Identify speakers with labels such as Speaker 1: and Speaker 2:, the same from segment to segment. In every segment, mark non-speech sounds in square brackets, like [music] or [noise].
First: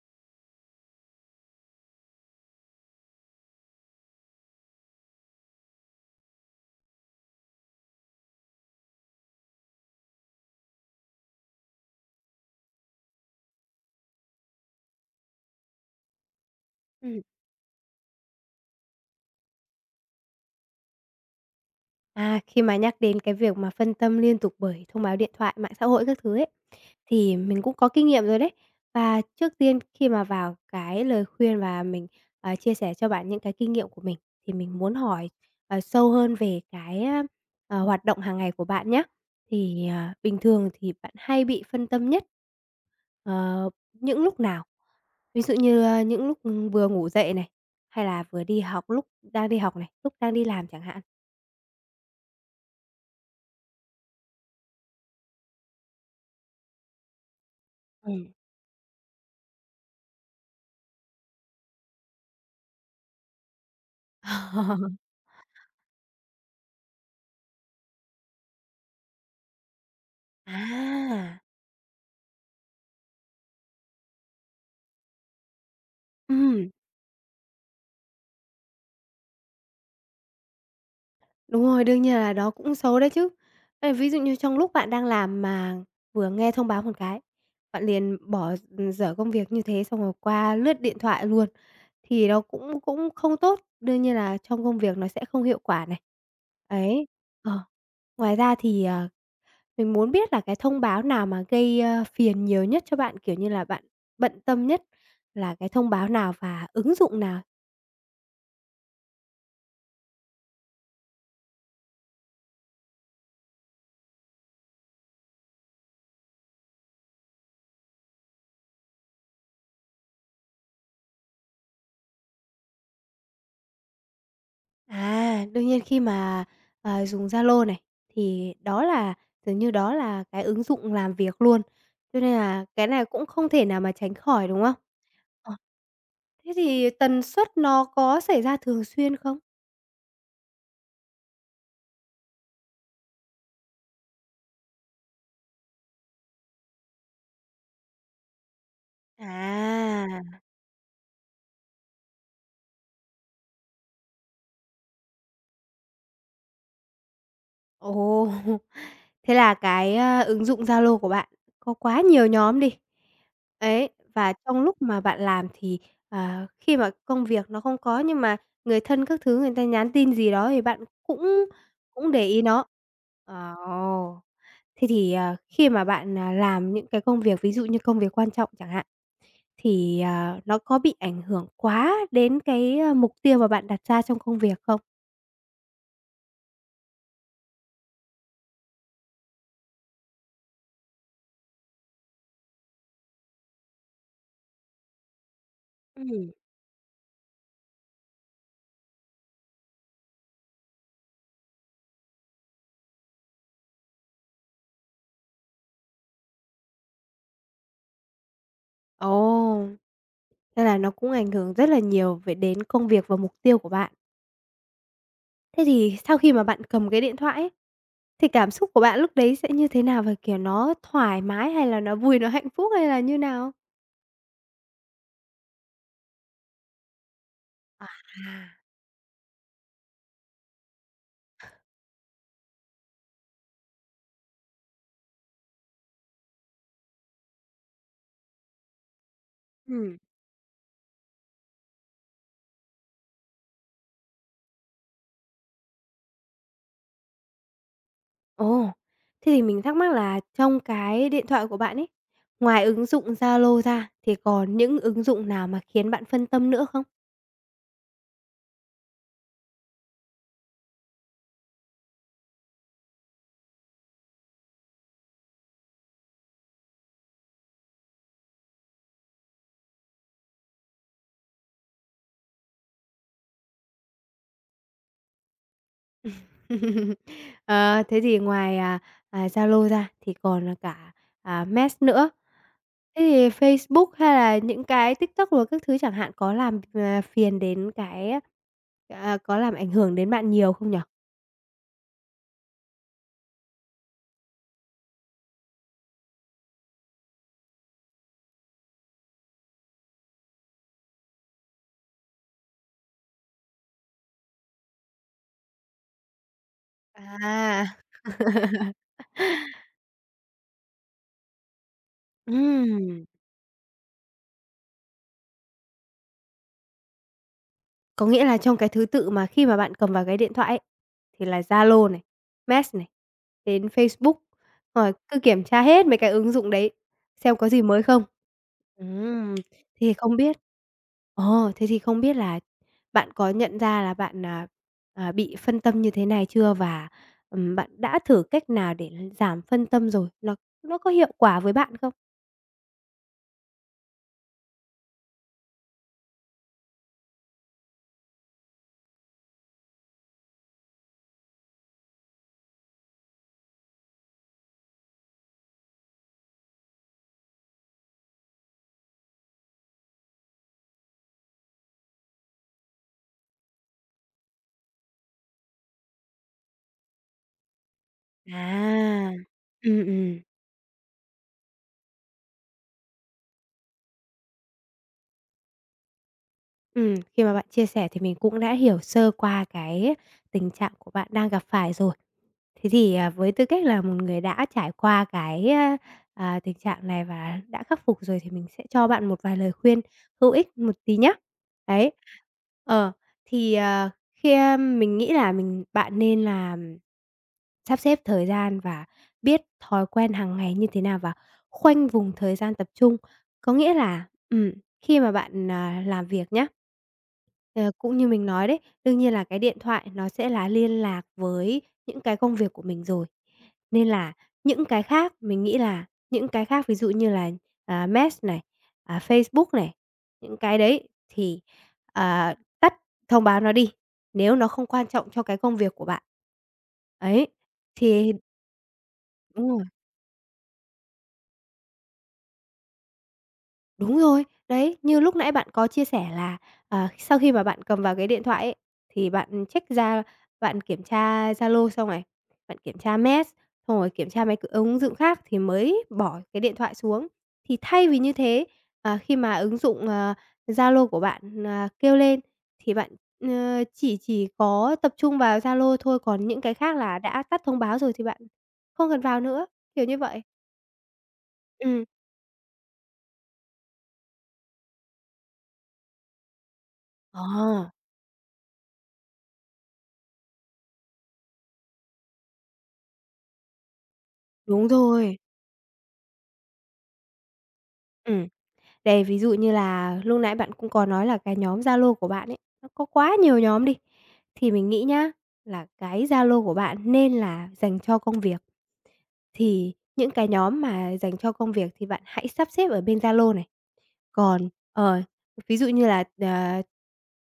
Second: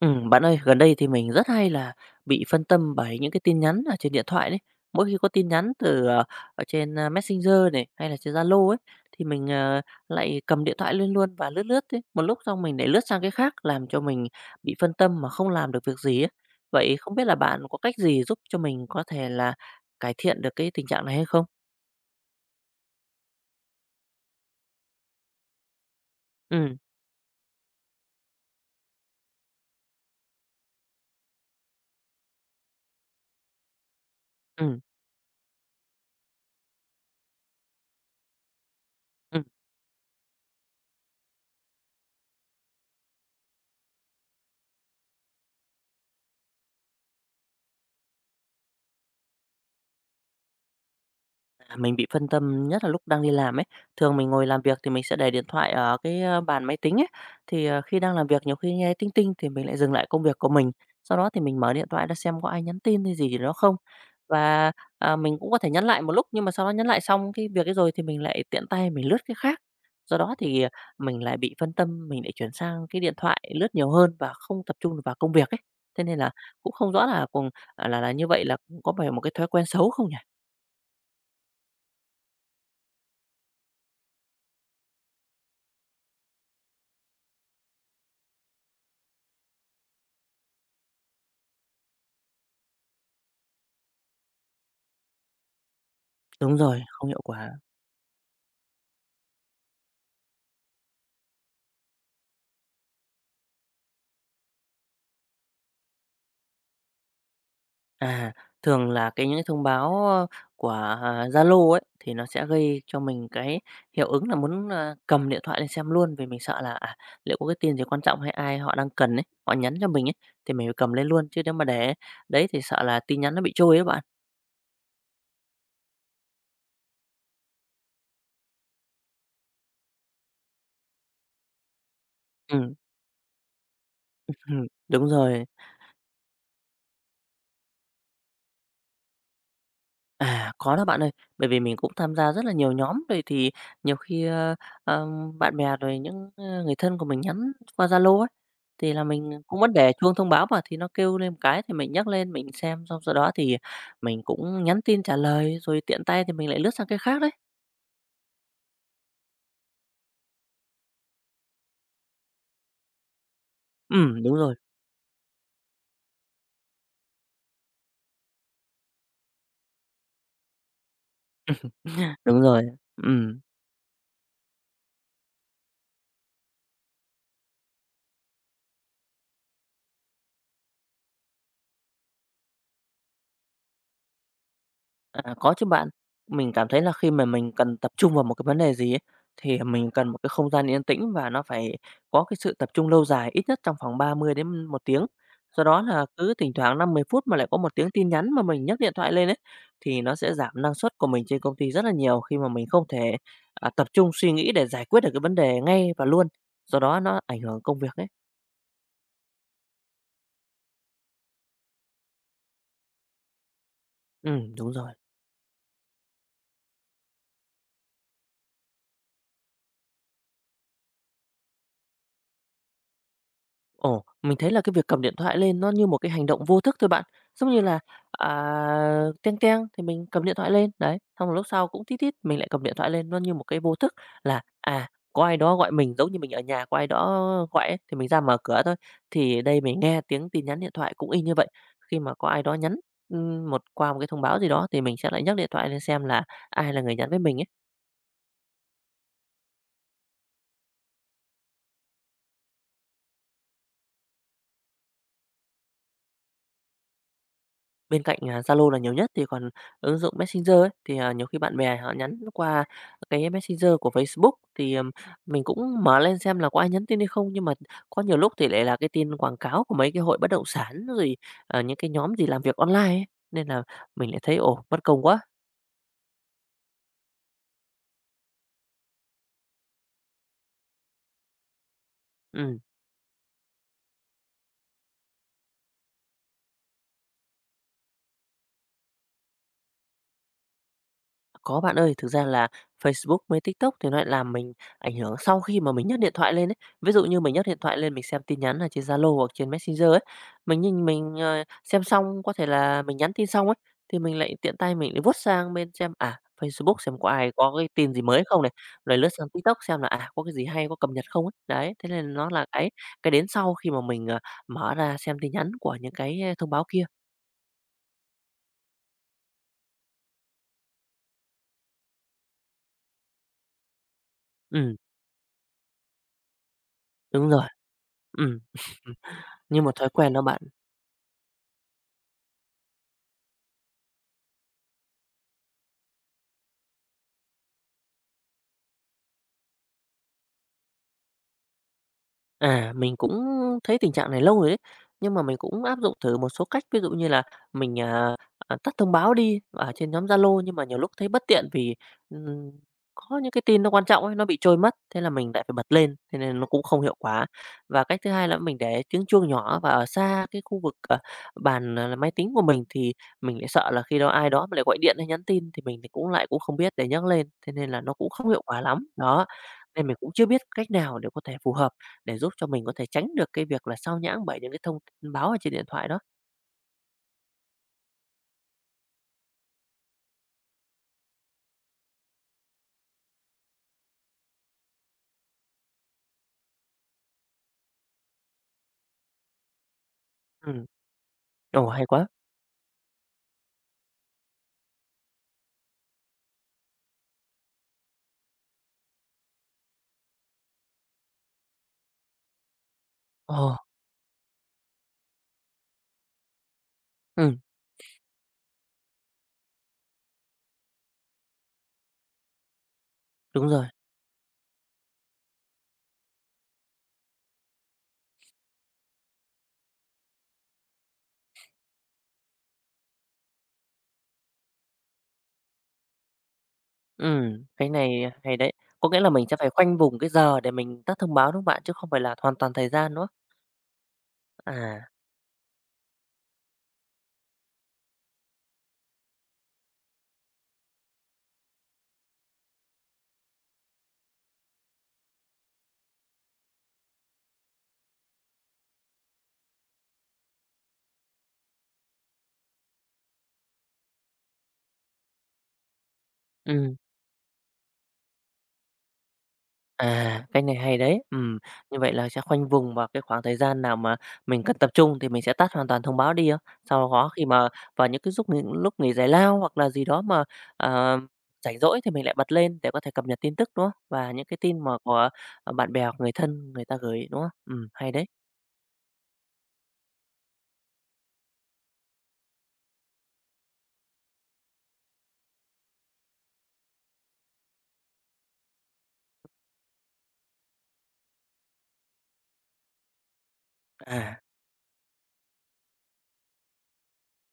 Speaker 1: Bạn ơi, gần đây thì mình rất hay là bị phân tâm bởi những cái tin nhắn ở trên điện thoại đấy. Mỗi khi có tin nhắn từ ở trên Messenger này, hay là trên Zalo ấy, thì mình lại cầm điện thoại lên luôn và lướt lướt ấy, một lúc xong mình lại lướt sang cái khác, làm cho mình bị phân tâm mà không làm được việc gì ấy. Vậy không
Speaker 2: Ừm,
Speaker 1: biết là bạn có cách gì giúp cho mình có thể là cải thiện được cái tình trạng này hay không?
Speaker 2: Khi mà nhắc đến cái việc mà phân tâm liên tục bởi thông báo điện thoại, mạng xã hội các thứ ấy,
Speaker 1: Ừm,
Speaker 2: thì mình cũng có kinh nghiệm rồi đấy. Và trước tiên khi mà vào cái lời khuyên và mình chia sẻ cho bạn những cái kinh nghiệm của mình, thì mình
Speaker 1: ừm,
Speaker 2: muốn hỏi, sâu hơn về hoạt động hàng ngày của bạn nhé.
Speaker 1: ừm.
Speaker 2: Bình thường thì bạn hay bị phân tâm nhất những lúc nào? Ví dụ như những lúc vừa ngủ dậy này, hay là vừa đi học lúc đang đi học này, lúc đang đi làm chẳng hạn?
Speaker 1: À, mình bị phân tâm nhất là lúc đang đi làm ấy. Thường mình ngồi làm việc thì mình sẽ để điện thoại ở cái bàn máy tính ấy, thì khi đang
Speaker 2: Ừm.
Speaker 1: làm việc nhiều khi nghe tinh tinh thì mình lại dừng lại công việc của mình. Sau đó thì mình mở điện thoại ra xem có ai nhắn tin hay gì đó không. Và,
Speaker 2: [laughs]
Speaker 1: mình cũng có thể nhắn lại một lúc, nhưng mà sau đó nhắn lại xong cái việc ấy rồi thì mình lại tiện tay mình lướt cái khác. Do đó thì mình lại
Speaker 2: À!
Speaker 1: bị phân tâm, mình lại chuyển sang cái điện thoại lướt nhiều hơn và không tập trung được vào công việc ấy. Thế nên là
Speaker 2: Ừm,
Speaker 1: cũng không rõ là cùng à, là như vậy là cũng có phải một cái thói quen xấu không nhỉ?
Speaker 2: đúng rồi, đương nhiên là đó cũng xấu đấy chứ. Ê, ví dụ như trong lúc bạn đang làm mà vừa nghe thông báo một cái, bạn liền bỏ, dở công việc như thế xong rồi qua lướt điện thoại luôn, thì nó cũng cũng không tốt, đương nhiên là trong công việc nó sẽ không hiệu quả này.
Speaker 1: Đúng rồi,
Speaker 2: Ấy,
Speaker 1: không hiệu quả.
Speaker 2: ờ, Ngoài ra thì mình muốn biết là cái thông báo nào mà gây phiền nhiều nhất cho bạn, kiểu như là, bạn bận tâm nhất là cái thông báo nào và ứng dụng nào?
Speaker 1: À, thường là cái những cái thông báo của Zalo ấy, thì nó sẽ gây cho mình cái hiệu ứng là muốn cầm điện thoại lên xem luôn, vì mình sợ là liệu có cái tin gì quan trọng hay ai họ đang cần ấy, họ nhắn cho mình ấy, thì mình phải cầm lên luôn, chứ nếu mà để đấy thì sợ là tin nhắn nó bị trôi ấy bạn.
Speaker 2: Đương nhiên khi dùng Zalo này, thì đó là dường như đó là cái ứng dụng làm việc luôn, cho nên là
Speaker 1: Ừm,
Speaker 2: cái này cũng không thể nào mà tránh khỏi, đúng
Speaker 1: [laughs]
Speaker 2: không?
Speaker 1: đúng rồi.
Speaker 2: Ờ. Thế thì tần suất nó có xảy ra thường xuyên không?
Speaker 1: À, có đó bạn ơi, bởi vì mình cũng tham gia rất là nhiều nhóm, vậy thì nhiều khi bạn bè rồi những người thân của mình nhắn qua Zalo ấy, thì là mình cũng vẫn để chuông thông
Speaker 2: À.
Speaker 1: báo mà, thì nó kêu lên một cái thì mình nhắc lên mình xem, xong sau đó thì mình cũng nhắn tin trả lời, rồi tiện tay thì mình lại lướt sang cái khác đấy.
Speaker 2: Ồ! [laughs] Thế là cái ứng dụng Zalo của bạn có quá nhiều nhóm đi. Ấy, và
Speaker 1: Đúng rồi,
Speaker 2: trong lúc mà bạn làm thì khi mà công việc nó không có nhưng mà người thân các thứ người ta nhắn tin gì đó thì bạn cũng cũng để
Speaker 1: đúng
Speaker 2: ý
Speaker 1: rồi,
Speaker 2: nó.
Speaker 1: ừm.
Speaker 2: Ờ, ồ. Thế thì khi mà bạn làm những cái công việc, ví dụ như công việc quan trọng chẳng hạn, thì nó có bị ảnh hưởng quá đến mục tiêu mà bạn đặt ra trong công việc không?
Speaker 1: À, có chứ bạn. Mình cảm thấy là khi mà mình cần tập trung vào một cái vấn đề gì ấy, thì mình cần một cái không gian yên tĩnh và nó phải có cái sự tập trung lâu dài, ít nhất trong khoảng 30 đến một tiếng. Do đó là
Speaker 2: Ừm.
Speaker 1: cứ thỉnh thoảng năm 10 phút mà lại có một tiếng tin nhắn mà mình nhấc điện thoại lên ấy, thì nó sẽ giảm năng suất của mình trên công ty rất là nhiều khi mà mình không thể tập trung suy nghĩ để giải quyết được cái vấn đề ngay và luôn, do đó nó ảnh hưởng công việc ấy.
Speaker 2: Ồ! Nên là nó cũng ảnh hưởng rất là nhiều về đến công việc và mục tiêu của bạn.
Speaker 1: Đúng rồi.
Speaker 2: Thế thì sau khi mà bạn cầm cái điện thoại ấy, thì cảm xúc của bạn lúc đấy sẽ như thế nào? Và, kiểu, nó thoải mái hay là nó vui, nó hạnh phúc hay là như nào?
Speaker 1: Ồ, mình thấy là cái việc cầm điện thoại lên nó như một cái hành động vô thức thôi bạn. Giống như là,
Speaker 2: À.
Speaker 1: à, "teng teng" thì mình cầm điện thoại lên, đấy, xong rồi lúc sau cũng "tít tít" mình lại cầm điện thoại lên, nó như một cái vô thức là có ai đó gọi mình, giống như mình ở nhà có ai đó gọi ấy, thì mình ra mở cửa thôi. Thì đây mình
Speaker 2: Ừ,
Speaker 1: nghe tiếng tin nhắn điện thoại cũng y như vậy, khi mà có ai đó nhắn một qua một cái thông báo gì đó thì mình sẽ lại nhấc điện thoại lên xem là ai là người nhắn với mình ấy.
Speaker 2: ồ, thế thì mình thắc mắc là trong cái điện thoại của bạn ấy, ngoài ứng dụng Zalo ra thì còn những ứng dụng nào mà khiến bạn phân tâm nữa không?
Speaker 1: Bên cạnh Zalo là nhiều nhất thì còn ứng dụng Messenger ấy, thì nhiều khi bạn bè họ nhắn qua cái Messenger của Facebook thì mình cũng mở lên xem là có ai nhắn tin hay không. Nhưng mà có nhiều lúc thì lại là cái tin quảng cáo của mấy cái hội bất động sản rồi, những cái nhóm gì làm việc online ấy, nên là mình lại thấy, ồ, mất công quá.
Speaker 2: [laughs] Ờ, thế thì ngoài Zalo ra thì còn là cả Mess nữa.
Speaker 1: Ừm.
Speaker 2: Thế thì Facebook hay là những cái TikTok rồi các thứ chẳng hạn có làm, à, phiền đến cái à, có làm ảnh hưởng đến bạn nhiều không nhở?
Speaker 1: Có bạn ơi, thực ra là Facebook với TikTok thì nó lại làm mình ảnh hưởng sau khi mà mình nhấc điện thoại lên ấy. Ví dụ như mình nhấc điện thoại lên mình xem tin nhắn là trên Zalo hoặc trên Messenger ấy, mình nhìn mình xem xong có thể là mình nhắn tin xong ấy, thì mình lại tiện tay mình lại vuốt sang bên xem Facebook xem có ai có
Speaker 2: À.
Speaker 1: cái tin gì mới không
Speaker 2: [laughs]
Speaker 1: này, rồi lướt sang TikTok xem là có cái gì hay, có cập nhật không ấy. Đấy, thế nên nó là cái
Speaker 2: Ừm.
Speaker 1: cái đến sau khi mà mình mở ra xem tin nhắn của những cái, thông báo kia.
Speaker 2: Có nghĩa là trong cái thứ tự mà khi mà bạn cầm vào cái điện thoại ấy, thì là Zalo này, Mess này, đến Facebook,
Speaker 1: Ừm,
Speaker 2: rồi cứ kiểm tra hết mấy cái ứng dụng đấy,
Speaker 1: đúng
Speaker 2: xem
Speaker 1: rồi,
Speaker 2: có gì mới không.
Speaker 1: ừm, [laughs]
Speaker 2: Ừm,
Speaker 1: như một thói
Speaker 2: thì
Speaker 1: quen
Speaker 2: không
Speaker 1: đó
Speaker 2: biết
Speaker 1: bạn.
Speaker 2: ờ, thế thì không biết là bạn có nhận ra là bạn bị phân tâm như thế này chưa? Và, bạn đã thử cách nào để l giảm phân tâm rồi? Nó có hiệu quả với bạn không?
Speaker 1: À, mình cũng thấy tình trạng này lâu rồi đấy, nhưng mà mình cũng áp dụng thử một số cách, ví dụ như là mình tắt thông báo đi ở trên nhóm Zalo, nhưng mà nhiều lúc thấy bất tiện vì, ừm, có những cái tin nó quan trọng ấy, nó bị trôi mất, thế là mình lại phải bật lên, thế nên nó cũng không hiệu quả. Và cách thứ hai là mình để tiếng chuông nhỏ và ở xa cái khu vực bàn máy tính của mình thì mình lại sợ là khi đó ai đó mà lại gọi điện hay nhắn tin thì mình thì cũng lại cũng không biết để nhắc lên, thế nên là nó cũng không hiệu quả lắm.
Speaker 2: À,
Speaker 1: Đó,
Speaker 2: ừ
Speaker 1: nên
Speaker 2: ừ.
Speaker 1: mình cũng chưa biết cách nào để có thể phù hợp để giúp cho mình có thể tránh được cái việc là sao nhãng bởi những cái thông tin báo ở trên điện thoại đó.
Speaker 2: Khi mà bạn chia sẻ thì mình cũng đã hiểu sơ qua cái tình trạng của bạn đang gặp phải rồi. Thế thì với tư cách là một người đã trải qua cái tình trạng này và đã khắc phục rồi thì mình sẽ cho bạn một vài lời khuyên hữu ích
Speaker 1: Ừm,
Speaker 2: một tí nhé.
Speaker 1: ồ, hay
Speaker 2: Đấy.
Speaker 1: quá.
Speaker 2: Ờ, thì, ờ, khi, a, Mình nghĩ là bạn nên là sắp xếp thời gian và biết thói quen hàng ngày như thế nào và khoanh vùng thời gian tập trung. Có
Speaker 1: Ồ,
Speaker 2: nghĩa là. Khi mà bạn làm việc nhé,
Speaker 1: ừm,
Speaker 2: ờ, cũng như mình nói đấy, đương nhiên là cái điện thoại nó sẽ là liên lạc với những cái công việc của mình rồi.
Speaker 1: đúng rồi.
Speaker 2: Nên là những cái khác ví dụ như là Mess này, Facebook này, những cái đấy thì, ờ, tắt thông báo nó đi, nếu nó không quan trọng cho cái công việc của bạn.
Speaker 1: Ừ,
Speaker 2: Ấy,
Speaker 1: cái này
Speaker 2: thì
Speaker 1: hay đấy. Có nghĩa là mình sẽ
Speaker 2: Đúng
Speaker 1: phải
Speaker 2: rồi.
Speaker 1: khoanh vùng cái giờ để mình tắt thông báo, đúng không bạn? Chứ không phải là hoàn toàn thời gian, nữa.
Speaker 2: Đúng rồi, đấy,
Speaker 1: À,
Speaker 2: như lúc nãy bạn có chia sẻ là, sau khi mà bạn cầm vào cái điện thoại ấy, thì bạn check ra bạn kiểm tra Zalo xong này, bạn kiểm tra Mess, xong rồi kiểm tra mấy cái ứng dụng khác thì mới bỏ cái điện thoại xuống. Thì thay vì như thế, ờ, khi mà ứng dụng Zalo của bạn kêu lên thì bạn chỉ có tập trung vào Zalo thôi, còn những cái
Speaker 1: ừ.
Speaker 2: khác là đã tắt thông báo rồi thì bạn không cần vào nữa, kiểu như vậy.
Speaker 1: À, cách này hay đấy. Như
Speaker 2: Ừm.
Speaker 1: vậy là sẽ khoanh vùng vào cái khoảng thời gian nào mà mình cần tập trung thì mình sẽ tắt hoàn toàn thông báo đi á. Sau đó khi mà
Speaker 2: Ờ,
Speaker 1: vào những cái giúp những lúc nghỉ giải lao hoặc là gì đó mà, ờ, rảnh rỗi thì mình lại bật lên để có thể cập nhật tin tức, đúng không? Và những cái tin
Speaker 2: đúng
Speaker 1: mà của,
Speaker 2: rồi,
Speaker 1: ờ, bạn bè hoặc người thân người ta gửi, đúng không? Hay đấy.
Speaker 2: ừm. Đây, ví dụ như là lúc nãy bạn cũng có nói là cái nhóm Zalo của bạn ấy, nó có quá nhiều nhóm đi, thì mình nghĩ nhá, là cái Zalo của bạn nên là dành cho công việc. Thì những cái nhóm mà dành cho công việc thì bạn hãy sắp xếp ở bên Zalo này.
Speaker 1: À,
Speaker 2: Còn ví dụ như là,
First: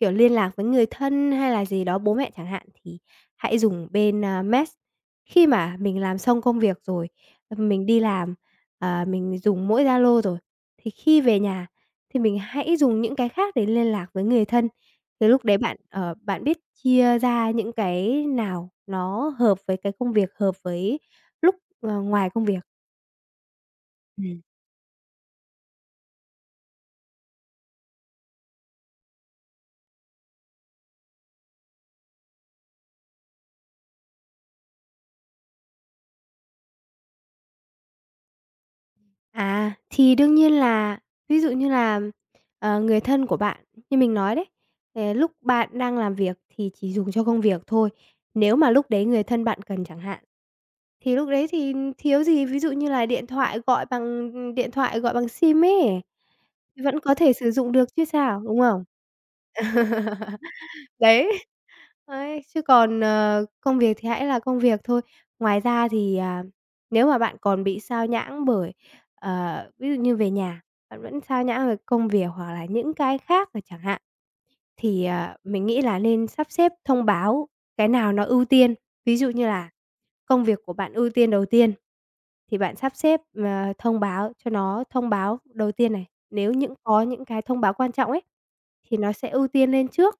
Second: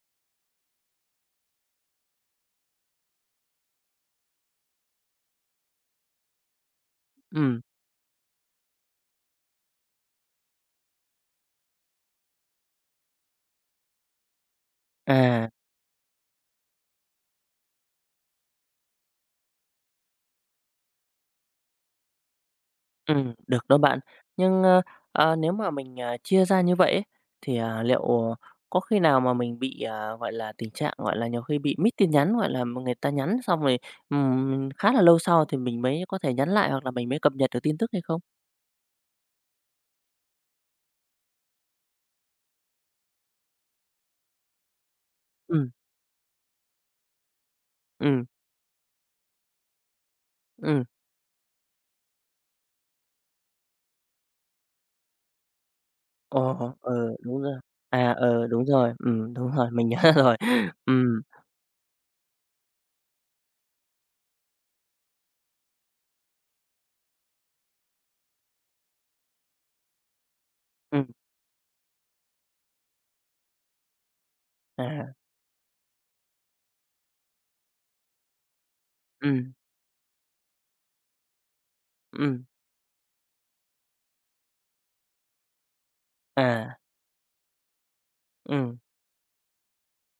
Speaker 2: kiểu, liên lạc với người thân hay là gì đó, bố mẹ chẳng hạn, thì hãy dùng bên Mess. Khi mà mình làm xong công việc rồi,
Speaker 1: ừm,
Speaker 2: mình đi làm, mình dùng mỗi Zalo rồi thì khi về nhà thì mình hãy dùng những cái khác để liên lạc với người thân. Cái lúc
Speaker 1: à.
Speaker 2: đấy bạn bạn biết chia ra những cái nào nó hợp với cái công việc, hợp với lúc ngoài công việc.
Speaker 1: Được đó bạn.
Speaker 2: Ừm.
Speaker 1: Nhưng nếu mà mình chia ra như vậy ấy, thì liệu có khi nào mà mình bị gọi là, tình trạng, gọi là, nhiều khi bị mít tin nhắn, gọi là, người ta nhắn xong rồi khá là lâu sau thì mình mới có thể nhắn lại hoặc là mình mới cập nhật được tin tức hay không?
Speaker 2: À, thì Đương nhiên là ví dụ như là, người thân của bạn, như mình nói đấy, lúc bạn
Speaker 1: Ừm,
Speaker 2: đang làm việc thì chỉ dùng cho công việc thôi.
Speaker 1: ừm,
Speaker 2: Nếu mà lúc đấy người thân bạn cần chẳng hạn.
Speaker 1: ừm.
Speaker 2: Thì lúc đấy thì thiếu gì, ví dụ như là điện thoại gọi bằng, điện thoại gọi bằng SIM ấy,
Speaker 1: Ồ,
Speaker 2: vẫn
Speaker 1: ờ
Speaker 2: có thể
Speaker 1: đúng
Speaker 2: sử
Speaker 1: rồi.
Speaker 2: dụng được chứ sao,
Speaker 1: Ờ
Speaker 2: đúng không?
Speaker 1: đúng rồi, mình nhớ [laughs] rồi. Ừm,
Speaker 2: Đấy, ấy, chứ còn công việc thì hãy là công việc thôi. Ngoài ra thì nếu mà bạn còn bị xao nhãng bởi, ví dụ như về nhà, bạn
Speaker 1: ừm,
Speaker 2: vẫn xao nhãng về công việc hoặc là những cái khác rồi chẳng hạn thì,
Speaker 1: à,
Speaker 2: à, mình nghĩ là nên sắp xếp thông báo cái nào nó ưu tiên. Ví dụ như
Speaker 1: ừm,
Speaker 2: là công việc của bạn ưu tiên đầu tiên,
Speaker 1: ừm,
Speaker 2: thì bạn sắp xếp thông báo cho nó thông báo đầu tiên này. Nếu
Speaker 1: à,
Speaker 2: có những cái thông báo quan trọng ấy,
Speaker 1: ừm,
Speaker 2: thì nó sẽ ưu tiên lên trước.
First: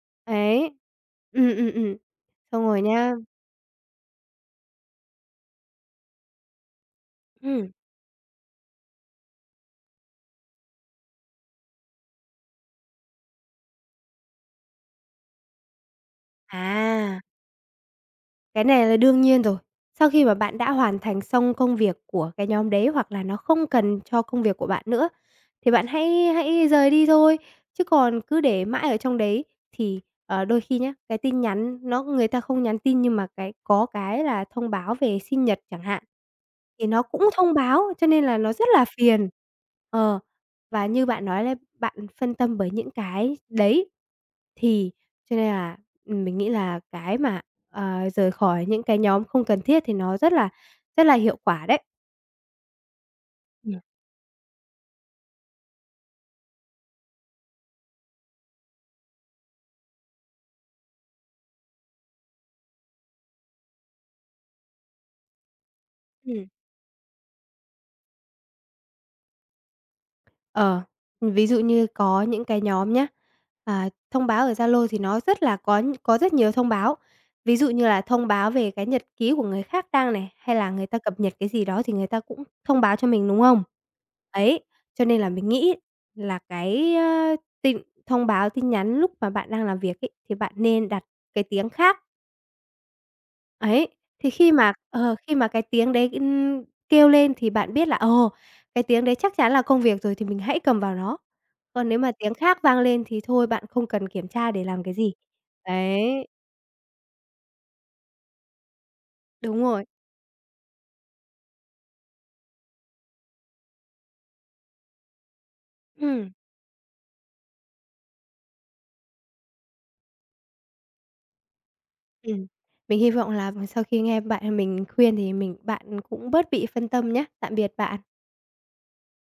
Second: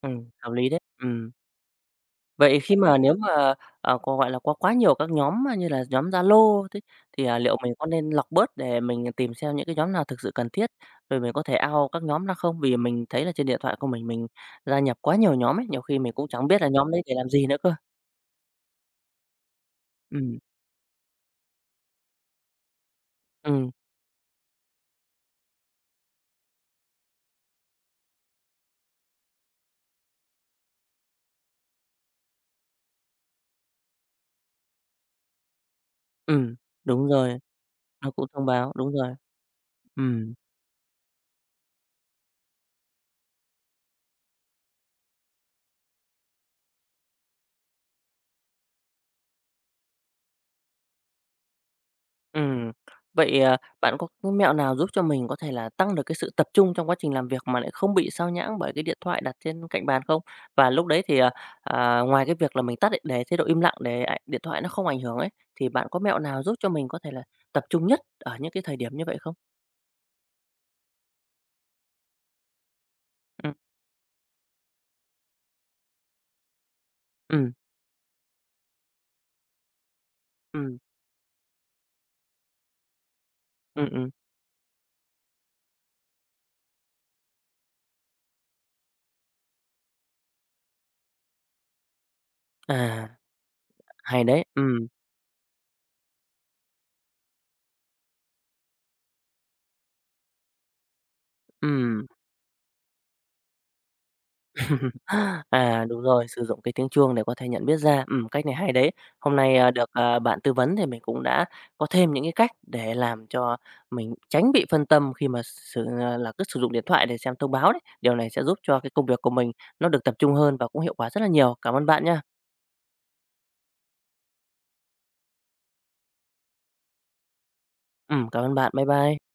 Speaker 1: hợp lý
Speaker 2: Ấy.
Speaker 1: đấy.
Speaker 2: Ừm.
Speaker 1: Vậy
Speaker 2: Xong
Speaker 1: khi
Speaker 2: rồi
Speaker 1: mà nếu
Speaker 2: nha
Speaker 1: mà có, gọi là, có quá nhiều các nhóm mà như là nhóm Zalo thế thì liệu
Speaker 2: ừm,
Speaker 1: mình có nên lọc bớt để mình tìm xem những cái nhóm nào thực sự cần thiết, rồi mình có thể out các nhóm ra không? Vì mình thấy là trên điện thoại của mình gia nhập quá nhiều nhóm ấy, nhiều khi mình cũng chẳng biết là nhóm đấy để
Speaker 2: à.
Speaker 1: làm gì nữa cơ.
Speaker 2: Cái này là đương nhiên rồi. Sau khi mà
Speaker 1: Ừm,
Speaker 2: bạn đã hoàn thành xong công việc của cái nhóm đấy, hoặc là nó không
Speaker 1: ừm,
Speaker 2: cần cho công việc của bạn nữa, thì bạn hãy hãy rời đi thôi. Chứ còn cứ để mãi ở trong đấy thì đôi khi nhá, cái tin nhắn nó người ta không nhắn tin nhưng mà có cái thông báo về sinh nhật chẳng hạn,
Speaker 1: ừm,
Speaker 2: thì nó
Speaker 1: đúng
Speaker 2: cũng
Speaker 1: rồi,
Speaker 2: thông báo, cho
Speaker 1: nó
Speaker 2: nên
Speaker 1: cũng
Speaker 2: là
Speaker 1: thông
Speaker 2: nó rất
Speaker 1: báo,
Speaker 2: là
Speaker 1: đúng rồi,
Speaker 2: phiền. Ờ,
Speaker 1: ừm.
Speaker 2: và như bạn nói là bạn phân tâm bởi những cái đấy, thì cho nên là ừm, mình nghĩ là cái rời khỏi những cái nhóm không cần thiết thì nó rất là hiệu quả đấy.
Speaker 1: Ừm, vậy
Speaker 2: Ừm.
Speaker 1: bạn có cái mẹo nào giúp cho mình có thể là tăng được cái sự tập trung trong quá trình làm việc mà lại không bị sao nhãng bởi cái điện thoại đặt trên cạnh bàn không? Và lúc đấy thì ngoài cái việc là mình tắt để chế độ im lặng để ảnh điện thoại nó không ảnh hưởng ấy, thì bạn có mẹo nào
Speaker 2: Ừm,
Speaker 1: giúp cho mình có thể là tập trung nhất ở những cái thời điểm như vậy không?
Speaker 2: ờ, Ví dụ như có những cái nhóm nhá,
Speaker 1: ừ
Speaker 2: à, thông báo ở Zalo thì nó rất là có rất nhiều thông báo.
Speaker 1: ừ
Speaker 2: Ví dụ như là thông báo về cái nhật ký của người khác đăng này, hay là
Speaker 1: ừ
Speaker 2: người ta cập nhật cái gì đó thì người ta cũng thông báo cho mình, đúng không?
Speaker 1: ừ ừm.
Speaker 2: Ấy, cho nên là mình nghĩ là cái, ơ, tin thông báo tin nhắn lúc mà bạn đang làm việc ấy, thì bạn nên đặt cái tiếng khác.
Speaker 1: À,
Speaker 2: Ấy,
Speaker 1: hay
Speaker 2: thì
Speaker 1: đấy,
Speaker 2: khi mà cái tiếng đấy kêu lên thì bạn biết là, ồ, cái tiếng đấy chắc chắn là công việc rồi thì mình hãy cầm vào nó. Còn nếu
Speaker 1: ừ
Speaker 2: mà tiếng khác vang lên thì thôi bạn không cần kiểm tra để làm cái
Speaker 1: [laughs]
Speaker 2: gì.
Speaker 1: À, đúng
Speaker 2: Đấy,
Speaker 1: rồi, sử dụng cái tiếng chuông để có thể nhận biết ra. Cách này hay đấy. Hôm nay,
Speaker 2: đúng
Speaker 1: à,
Speaker 2: rồi.
Speaker 1: được, à, bạn tư vấn thì mình cũng đã có thêm những cái cách để làm cho mình tránh bị phân tâm khi mà sử à,
Speaker 2: Ừm,
Speaker 1: là cứ sử dụng điện thoại để xem thông báo đấy. Điều này sẽ giúp cho cái công việc của mình nó được tập trung hơn và cũng hiệu quả rất là nhiều. Cảm ơn bạn nha.
Speaker 2: ừm. Mình hy vọng là sau khi nghe mình khuyên thì bạn cũng bớt bị phân tâm nhá. Tạm biệt bạn.
Speaker 1: Cảm ơn bạn. Bye bye.